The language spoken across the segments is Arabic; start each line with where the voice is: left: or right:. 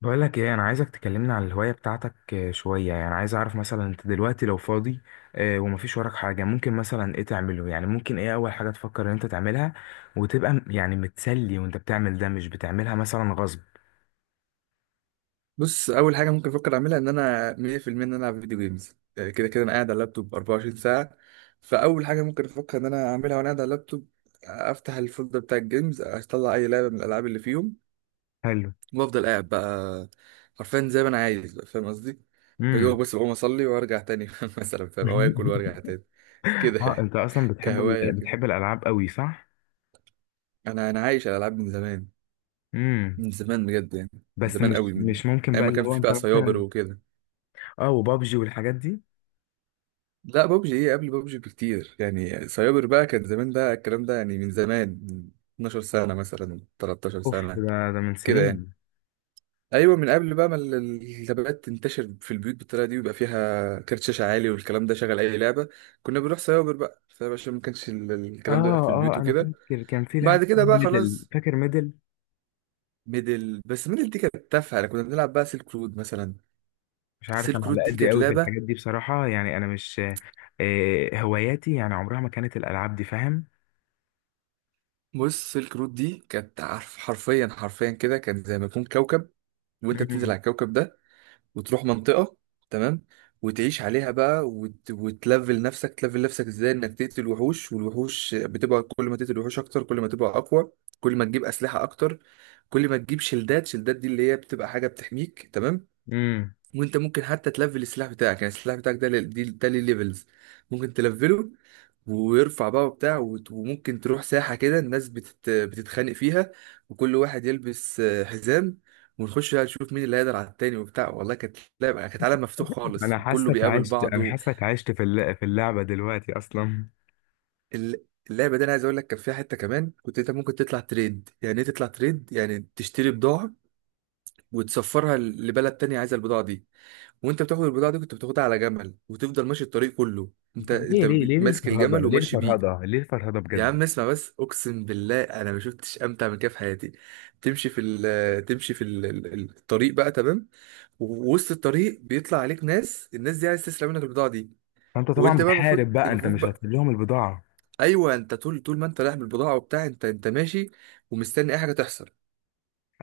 left: بقولك ايه، انا عايزك تكلمنا عن الهواية بتاعتك. شوية يعني عايز اعرف مثلا انت دلوقتي لو فاضي، ومفيش وراك حاجة، ممكن مثلا ايه تعمله، يعني ممكن ايه اول حاجة تفكر ان انت تعملها، وتبقى يعني متسلي، وانت بتعمل ده مش بتعملها مثلا غصب.
right: بص، اول حاجه ممكن افكر اعملها ان انا 100% ان انا العب فيديو جيمز. كده كده انا قاعد على اللابتوب 24 ساعه. فاول حاجه ممكن افكر ان انا اعملها وانا قاعد على اللابتوب، افتح الفولدر بتاع الجيمز، اطلع اي لعبه من الالعاب اللي فيهم
left: حلو.
right: وافضل قاعد بقى. حرفيا زي ما انا عايز بقى، فاهم قصدي؟ بدوق
left: امم.
right: بس بقوم اصلي وارجع تاني مثلا، فاهم، او اكل وارجع تاني،
left: اه،
right: كده.
left: انت اصلا بتحب
right: كهوايه كده،
left: بتحب الالعاب قوي، صح؟
right: انا عايش على الالعاب من زمان.
left: امم.
right: من زمان بجد يعني. من
left: بس
right: زمان
left: مش
right: قوي، من
left: مش ممكن
right: ايام
left: بقى
right: ما
left: اللي
right: كان
left: هو
right: في
left: انت
right: بقى سايبر
left: مثلا.
right: وكده.
left: اه، وبابجي والحاجات دي.
right: لا، ببجي ايه؟ قبل ببجي بكتير يعني. سايبر بقى كان زمان بقى الكلام ده يعني، من زمان، من 12 سنة مثلا، 13
left: اوف،
right: سنة
left: ده من
right: كده يعني.
left: سنين.
right: ايوه، من قبل بقى ما اللابات تنتشر في البيوت بالطريقة دي ويبقى فيها كارت شاشة عالي والكلام ده شغل اي لعبة. كنا بنروح سايبر بقى، سايبر عشان ما كانش الكلام ده بقى
left: اه،
right: في
left: اه،
right: البيوت
left: انا
right: وكده.
left: فاكر كان في لعبة
right: بعد كده
left: اسمها
right: بقى
left: ميدل.
right: خلاص.
left: فاكر ميدل؟
right: ميدل، بس ميدل دي كانت تافهة يعني، كنا بنلعب بقى سيلك رود مثلا.
left: مش عارف،
right: سيلك
left: انا على
right: رود دي
left: قد
right: كانت
left: قوي في
right: لعبة.
left: الحاجات دي بصراحة، يعني انا مش هواياتي، يعني عمرها ما كانت الالعاب دي، فاهم؟
right: بص، سيلك رود دي كانت، عارف، حرفيا حرفيا كده، كانت زي ما يكون كوكب وانت بتنزل
left: امم.
right: على الكوكب ده وتروح منطقة، تمام، وتعيش عليها بقى وتلفل نفسك. تلفل نفسك ازاي؟ انك تقتل وحوش، والوحوش بتبقى كل ما تقتل وحوش اكتر كل ما تبقى اقوى، كل ما تجيب اسلحة اكتر، كل ما تجيب شلدات. شلدات دي اللي هي بتبقى حاجة بتحميك، تمام.
left: امم.
right: وانت ممكن حتى تلفل السلاح بتاعك، يعني السلاح بتاعك ده ليه ليفلز، ممكن تلفله ويرفع بقى وبتاع، وممكن تروح ساحة كده الناس بتتخانق فيها، وكل واحد يلبس حزام، ونخش بقى نشوف مين اللي هيقدر على التاني وبتاع. والله كانت لعبة، كانت عالم مفتوح خالص وكله بيقابل
left: انا
right: بعضه.
left: حاسك عشت في اللعبة دلوقتي اصلا.
right: ال- اللعبة دي انا عايز اقول لك كان فيها حتة كمان، كنت انت ممكن تطلع تريد، يعني ايه تطلع تريد؟ يعني تشتري بضاعة وتسفرها لبلد تانية عايزة البضاعة دي، وانت بتاخد البضاعه دي كنت بتاخدها على جمل وتفضل ماشي الطريق كله، انت
left: طب ليه
right: انت
left: ليه ليه ليه
right: ماسك
left: الفرهدة،
right: الجمل
left: ليه
right: وماشي بيه.
left: الفرهدة، ليه الفرهدة
right: يا
left: بجد؟
right: عم اسمع بس، اقسم بالله انا ما شفتش امتع من كده في حياتي. تمشي في الطريق بقى، تمام، ووسط الطريق بيطلع عليك ناس. الناس دي عايز تسرق منك البضاعه دي،
left: فانت طبعا
right: وانت بقى المفروض،
left: بتحارب بقى، انت مش
right: بقى،
left: هتسيب لهم البضاعة.
right: ايوه، انت طول، ما انت رايح بالبضاعه وبتاع انت ماشي ومستني اي حاجه تحصل.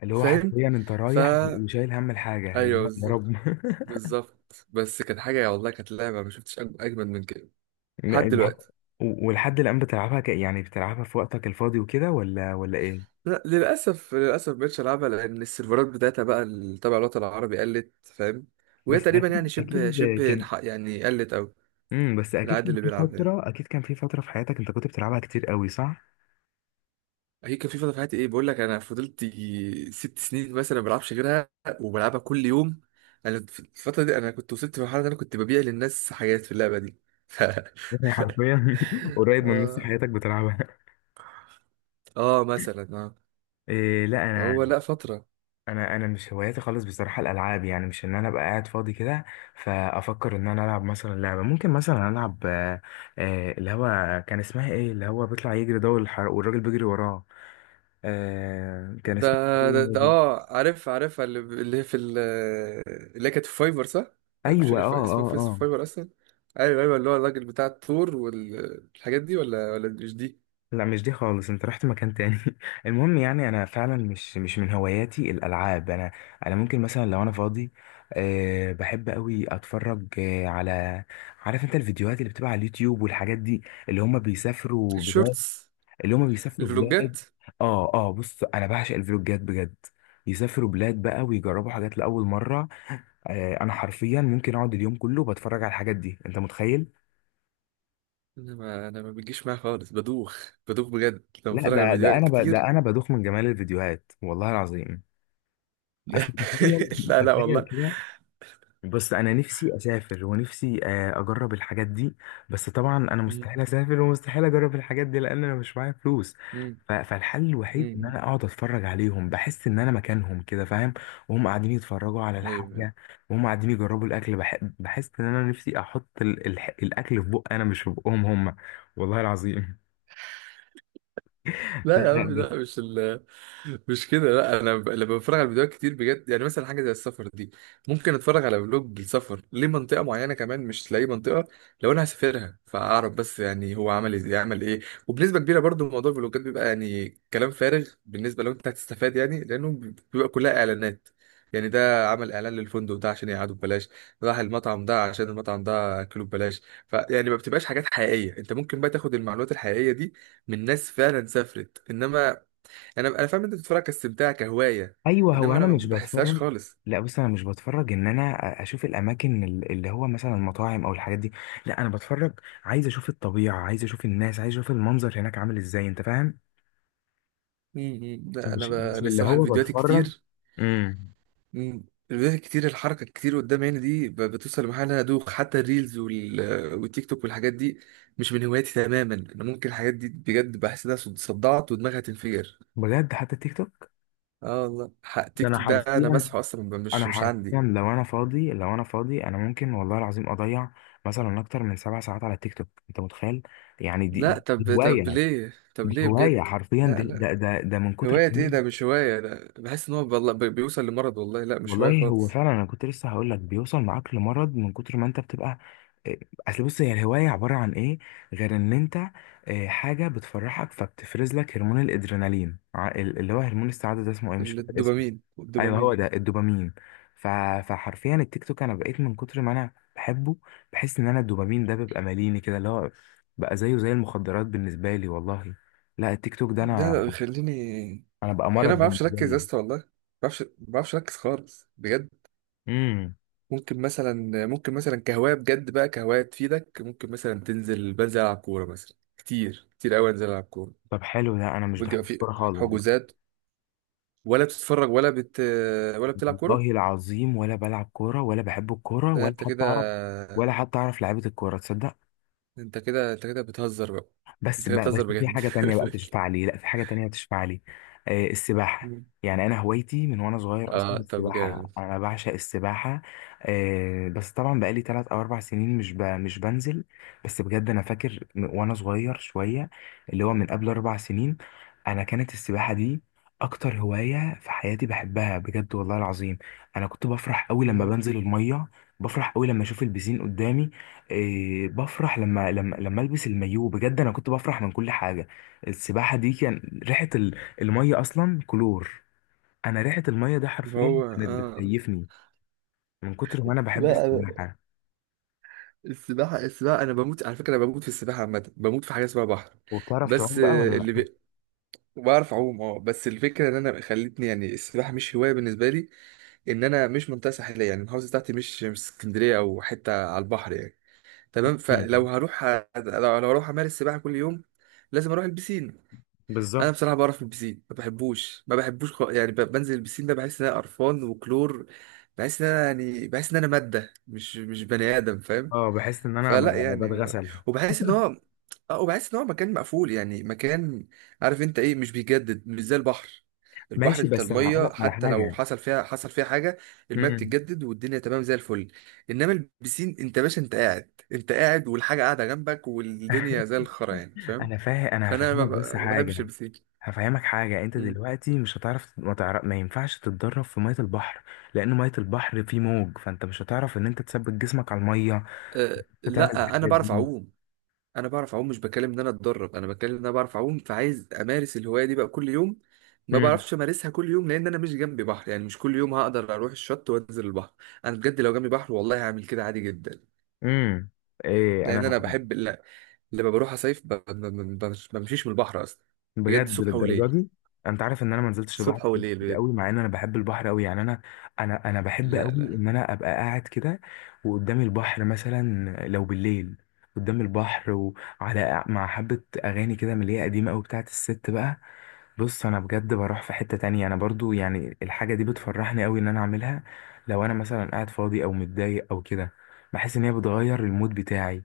left: اللي هو
right: فاهم؟
left: حرفيا انت
right: فا
left: رايح وشايل هم الحاجة
right: ايوه،
left: يا رب.
right: بالظبط. بالظبط. بس كانت حاجه، والله كانت لعبه ما شفتش اجمد من كده لحد
left: لا،
right: دلوقتي.
left: ولحد الآن بتلعبها يعني بتلعبها في وقتك الفاضي وكده، ولا ايه؟
right: لا، للاسف، للاسف مبقتش العبها لان السيرفرات بتاعتها بقى اللي تبع الوطن العربي قلت، فاهم؟ وهي
left: بس،
right: تقريبا يعني
left: اكيد
right: شبه شبه
left: اكيد.
right: يعني قلت او
left: امم، بس
right: العدد اللي بيلعبها يعني.
left: اكيد كان في فتره في حياتك، انت كنت بتلعبها كتير قوي، صح؟
right: هي كان في فتره في حياتي، ايه بقول لك، انا فضلت يجي 6 سنين مثلا ما بلعبش غيرها وبلعبها كل يوم. انا في الفتره دي، انا كنت وصلت لمرحله ان انا كنت ببيع للناس حاجات في اللعبه دي ف...
left: يعني حرفيا، قريب من نص
right: آه.
left: حياتك بتلعبها.
right: اه، مثلا، اه.
left: إيه، لا،
right: هو
left: انا
right: لا، فتره.
left: انا انا مش هواياتي خالص بصراحه الالعاب، يعني مش ان انا ابقى قاعد فاضي كده. فافكر ان انا العب مثلا لعبه، ممكن مثلا العب اللي هو كان اسمها ايه، اللي هو بيطلع يجري ده والحر- والراجل بيجري وراه. كان
right: ده،
left: اسمها إيه اللعبة دي؟
right: اه، عارف، عارفها، اللي هي في اللي هي كانت في فايبر، صح؟ مش
left: ايوه،
right: فاكر
left: اه،
right: اسمها
left: اه،
right: في
left: اه.
right: فايبر اصلا. ايوه ايوه، اللي هو الراجل بتاع التور والحاجات دي، ولا مش دي؟
left: لا، مش دي خالص، انت رحت مكان تاني. المهم، يعني انا فعلا مش من هواياتي الالعاب. انا، انا ممكن مثلا لو انا فاضي، أه بحب قوي اتفرج على، عارف انت، الفيديوهات اللي بتبقى على اليوتيوب والحاجات دي، اللي هم بيسافروا بلاد،
right: الشورتس.
left: اللي هم بيسافروا بلاد.
right: الفلوجات.
left: اه، اه، بص انا بعشق الفلوجات بجد. يسافروا بلاد بقى، ويجربوا حاجات لاول مره. أه، انا حرفيا ممكن اقعد اليوم كله بتفرج على الحاجات دي، انت متخيل؟
right: انا ما انا، ما بتجيش معايا خالص، بدوخ، بدوخ بجد لما
left: لا،
right: بتفرج على فيديوهات كتير.
left: ده انا بدوخ من جمال الفيديوهات، والله العظيم. اصل
right: لا.
left: تخيل،
right: لا لا
left: تخيل
right: والله.
left: كده. بص، انا نفسي اسافر ونفسي اجرب الحاجات دي. بس طبعا انا
right: مم.
left: مستحيل اسافر، ومستحيل اجرب الحاجات دي لان انا مش معايا فلوس.
right: مم.
left: فالحل الوحيد ان انا
right: مم.
left: اقعد اتفرج عليهم، بحس ان انا مكانهم كده، فاهم؟ وهم قاعدين يتفرجوا على
right: ايوه.
left: الحاجه، وهم قاعدين يجربوا الاكل، بحس ان انا نفسي احط الاكل في بق انا مش في بقهم هم. والله العظيم. لا،
right: لا يا
left: لا،
right: عم،
left: بس.
right: لا، مش كده. لا انا لما بتفرج على فيديوهات كتير بجد، يعني مثلا حاجه زي السفر دي، ممكن اتفرج على فلوج السفر لمنطقه معينه، كمان مش لاي منطقه، لو انا هسافرها فاعرف بس يعني هو عمل ازاي، عمل ايه. وبنسبه كبيره برضو موضوع الفلوجات بيبقى يعني كلام فارغ بالنسبه لو انت هتستفاد يعني، لانه بيبقى كلها اعلانات. يعني ده عمل اعلان للفندق ده عشان يقعدوا ببلاش، راح المطعم ده عشان المطعم ده اكله ببلاش. فيعني ما بتبقاش حاجات حقيقيه انت ممكن بقى تاخد المعلومات الحقيقيه دي من ناس فعلا سافرت. انما انا، فاهم، انت بتتفرج كاستمتاع كهوايه،
left: ايوه، هو
right: انما
left: انا
right: انا
left: مش
right: ما بحسهاش
left: بتفرج.
right: خالص.
left: لا، بص انا مش بتفرج ان انا اشوف الاماكن اللي هو مثلا المطاعم او الحاجات دي. لا، انا بتفرج عايز اشوف الطبيعه، عايز اشوف الناس، عايز اشوف المنظر هناك عامل ازاي، انت فاهم؟
right: امم. لا انا
left: مش مش
right: انا
left: اللي
right: الصراحه
left: هو
right: الفيديوهات
left: بتفرج.
right: الكتير،
left: امم.
right: مم، الفيديوهات الكتير، الحركه الكتير قدام عيني دي بتوصل لمرحله إن انا ادوخ حتى. الريلز والتيك توك والحاجات دي مش من هواياتي تماما. انا ممكن الحاجات دي بجد بحس انها صدعت ودماغي هتنفجر.
left: بجد، حتى تيك توك؟
right: اه والله،
left: ده
right: تيك توك ده انا مسحه اصلا، مش،
left: انا
right: مش عندي.
left: حرفيا، لو انا فاضي، انا ممكن والله العظيم اضيع مثلا اكتر من 7 ساعات على التيك توك، انت متخيل؟ يعني دي
right: لا،
left: دي
right: طب،
left: هوايه.
right: ليه؟ طب
left: دي
right: ليه
left: هوايه
right: بجد؟
left: حرفيا،
right: لا
left: ده
right: لا.
left: ده ده, ده من كتر.
right: هواية ايه؟ ده مش هواية، ده بحس ان هو والله بيوصل لمرض، والله لا مش هواية
left: والله، هو
right: خالص.
left: فعلا انا كنت لسه هقول لك بيوصل معاك لمرض من كتر ما انت بتبقى إيه، اصل بص، هي الهوايه عباره عن ايه غير ان انت إيه، حاجه بتفرحك، فبتفرز لك هرمون الادرينالين، اللي هو هرمون السعاده ده، اسمه ايه، مش فاكر اسمه.
right: الدوبامين.
left: ايوه، هو
right: والدوبامين
left: ده الدوبامين. ف... فحرفيا التيك توك، انا بقيت من كتر ما انا بحبه، بحس ان انا الدوبامين ده بيبقى ماليني كده، اللي هو بقى زيه زي المخدرات بالنسبه لي والله. لا، التيك توك ده انا
right: ده بيخليني،
left: انا بقى مرض
right: خليني ما بعرفش
left: بالنسبه
right: اركز يا
left: لي.
right: اسطى، والله ما بعرفش، ما بعرفش اركز خالص بجد.
left: امم.
right: ممكن مثلا، ممكن مثلا كهواية بجد بقى، كهواية تفيدك، ممكن مثلا تنزل، بنزل العب كورة مثلا كتير، كتير قوي انزل العب كورة.
left: طب حلو، ده انا مش بحب
right: بيبقى في
left: الكوره خالص.
right: حجوزات، ولا بتتفرج ولا ولا بتلعب كورة؟
left: والله العظيم، ولا بلعب كورة، ولا بحب الكورة،
right: لا
left: ولا
right: انت
left: حتى
right: كده،
left: أعرف، ولا حتى أعرف لعيبة الكورة، تصدق؟
right: انت كده، انت كده بتهزر بقى.
left: بس
right: انت كده
left: بقى،
right: بتهزر
left: بس في
right: بجد.
left: حاجة تانية بقى تشفع لي، لا، في حاجة تانية تشفع لي. السباحة. يعني أنا هوايتي من وأنا صغير أصلا
right: اه، طب
left: السباحة،
right: جامد.
left: أنا بعشق السباحة. بس طبعا بقالي 3 أو 4 سنين مش بنزل. بس بجد أنا فاكر وأنا صغير شوية، اللي هو من قبل 4 سنين، أنا كانت السباحة دي أكتر هواية في حياتي بحبها بجد والله العظيم. أنا كنت بفرح أوي لما
right: مم.
left: بنزل المية، بفرح أوي لما أشوف البسين قدامي، إيه بفرح لما البس المايو، بجد انا كنت بفرح من كل حاجه. السباحه دي، كان ريحه الميه اصلا كلور. انا ريحه الميه ده حرفيا
right: هو
left: كانت
right: اه.
left: بتكيفني من كتر ما انا بحب
right: لا،
left: السباحه.
right: السباحة، السباحة، أنا بموت على فكرة، أنا بموت في السباحة، عامة بموت في حاجة اسمها بحر.
left: وبتعرف
right: بس
left: تعوم بقى، ولا لا؟
right: بعرف أعوم، أه، بس الفكرة إن أنا، خلتني يعني السباحة مش هواية بالنسبة لي إن أنا مش منطقة ساحلية يعني، المحافظة بتاعتي مش، مش اسكندرية أو حتة على البحر يعني. تمام،
left: مم.
right: فلو هروح لو لو هروح أمارس سباحة كل يوم لازم أروح البسين. انا
left: بالظبط.
right: بصراحه بعرف من البسين، ما بحبوش، ما بحبوش يعني، بنزل البسين ده بحس ان انا قرفان وكلور، بحس ان انا يعني، بحس ان انا ماده مش، مش بني ادم، فاهم؟
left: اه، بحس ان انا
right: فلا
left: ببقى
right: يعني،
left: بتغسل.
right: وبحس ان هو، اه وبحس ان هو مكان مقفول، يعني مكان، عارف انت ايه، مش بيجدد، مش زي البحر. البحر،
left: ماشي،
right: انت
left: بس انا هقول لك
right: الميه
left: على
right: حتى لو
left: حاجه.
right: حصل فيها، حصل فيها حاجه، الميه
left: امم.
right: بتتجدد والدنيا تمام زي الفل. انما البسين، انت باشا، انت قاعد، انت قاعد والحاجه قاعده جنبك والدنيا زي الخرا يعني، فاهم؟
left: انا فاهم، انا
right: فانا
left: هفهمك بس
right: ما بحبش
left: حاجه.
right: البسين.
left: هفهمك حاجة، انت
right: مم.
left: دلوقتي مش هتعرف، ما ينفعش تتدرب في مية البحر، لان مية البحر فيه موج، فانت مش هتعرف ان انت تثبت جسمك على المية،
right: أه
left: تعمل
right: لا، انا
left: الحاجات
right: بعرف
left: دي.
right: اعوم. انا بعرف اعوم، مش بتكلم ان انا اتدرب، انا بتكلم ان انا بعرف اعوم، فعايز امارس الهوايه دي بقى كل يوم، ما
left: امم.
right: بعرفش امارسها كل يوم لان انا مش جنبي بحر يعني. مش كل يوم هقدر اروح الشط وانزل البحر. انا بجد لو جنبي بحر والله هعمل كده عادي جدا،
left: امم. ايه
right: لان
left: انا،
right: انا بحب. لا، لما بروح اصيف ما بمشيش من البحر اصلا. بجد،
left: بجد
right: صبح
left: للدرجة
right: وليل.
left: دي؟ انت عارف ان انا ما نزلتش البحر
right: صبح وليل
left: كتير
right: بجد.
left: قوي، مع ان انا بحب البحر قوي، يعني انا بحب
right: لا
left: قوي
right: لا.
left: ان انا ابقى قاعد كده، وقدامي البحر مثلا، لو بالليل، قدام البحر، مع حبة أغاني كده من اللي هي قديمة أوي بتاعت الست بقى. بص، انا بجد بروح في حتة تانية، انا برضو يعني الحاجة دي بتفرحني قوي ان انا اعملها، لو انا مثلا قاعد فاضي او متضايق او كده، بحس ان هي بتغير المود بتاعي.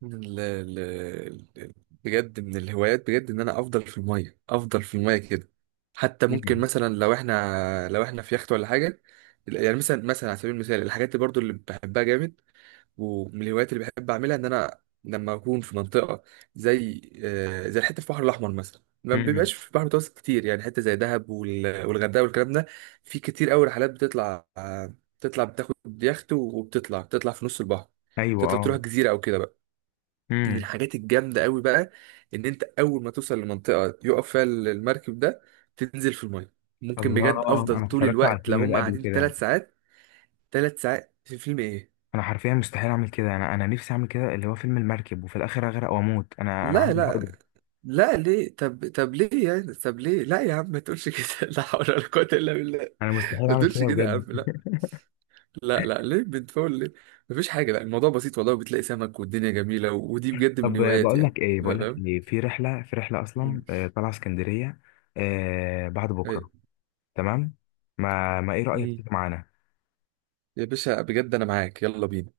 right: من ال- بجد من الهوايات، بجد ان انا افضل في الميه، افضل في الميه كده. حتى ممكن
left: مم.
right: مثلا، لو احنا في يخت ولا حاجه، يعني مثلا، مثلا على سبيل المثال الحاجات اللي برضو اللي بحبها جامد، ومن الهوايات اللي بحب اعملها، ان انا لما اكون في منطقه زي زي الحته في البحر الاحمر مثلا، ما
left: مم.
right: بيبقاش في البحر المتوسط كتير يعني، حته زي دهب والغردقه والكلام ده، في كتير قوي رحلات بتطلع آه، بتطلع بتاخد يخت بتطلع في نص البحر،
left: ايوه،
right: تطلع تروح
left: اه.
right: جزيره او كده بقى. من
left: مم.
right: الحاجات الجامدة قوي بقى ان انت اول ما توصل لمنطقة يقف فيها المركب ده، تنزل في المية. ممكن بجد
left: الله،
right: افضل
left: انا
right: طول
left: اتفرجت على
right: الوقت لو
left: الفيلم ده
right: هم
left: قبل
right: قاعدين
left: كده.
right: 3 ساعات. 3 ساعات في فيلم ايه؟
left: انا حرفيا مستحيل اعمل كده، انا نفسي اعمل كده اللي هو فيلم المركب، وفي الاخر اغرق واموت، انا
right: لا
left: عندي عقدة.
right: لا. لا ليه؟ طب، طب ليه يعني؟ طب ليه؟ لا يا عم ما تقولش كده لا حول ولا قوة الا بالله.
left: انا مستحيل
right: ما
left: اعمل
right: تقولش
left: كده
right: كده يا
left: بجد.
right: عم، لا. لا لا، ليه بتفول ليه؟ مفيش حاجة، لا، الموضوع بسيط والله، بتلاقي سمك والدنيا جميلة، ودي بجد
left: طب
right: من هواياتي يعني.
left: بقول لك
right: فاهم.
left: ايه، في رحلة اصلا
right: مم.
left: طالعة اسكندرية بعد بكرة.
right: أيوة.
left: تمام. ما ايه رأيك
right: مم.
left: تيجي معانا؟
right: يا باشا بجد انا معاك، يلا بينا.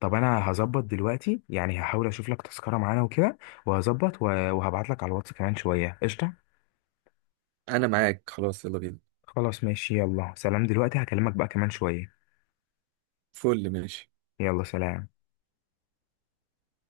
left: طب انا هظبط دلوقتي يعني، هحاول اشوف لك تذكرة معانا وكده، وهظبط وهبعت لك على الواتس كمان شوية. قشطة.
right: انا معاك خلاص، يلا بينا.
left: خلاص ماشي، يلا سلام، دلوقتي هكلمك بقى كمان شوية.
right: فل، ماشي.
left: يلا سلام.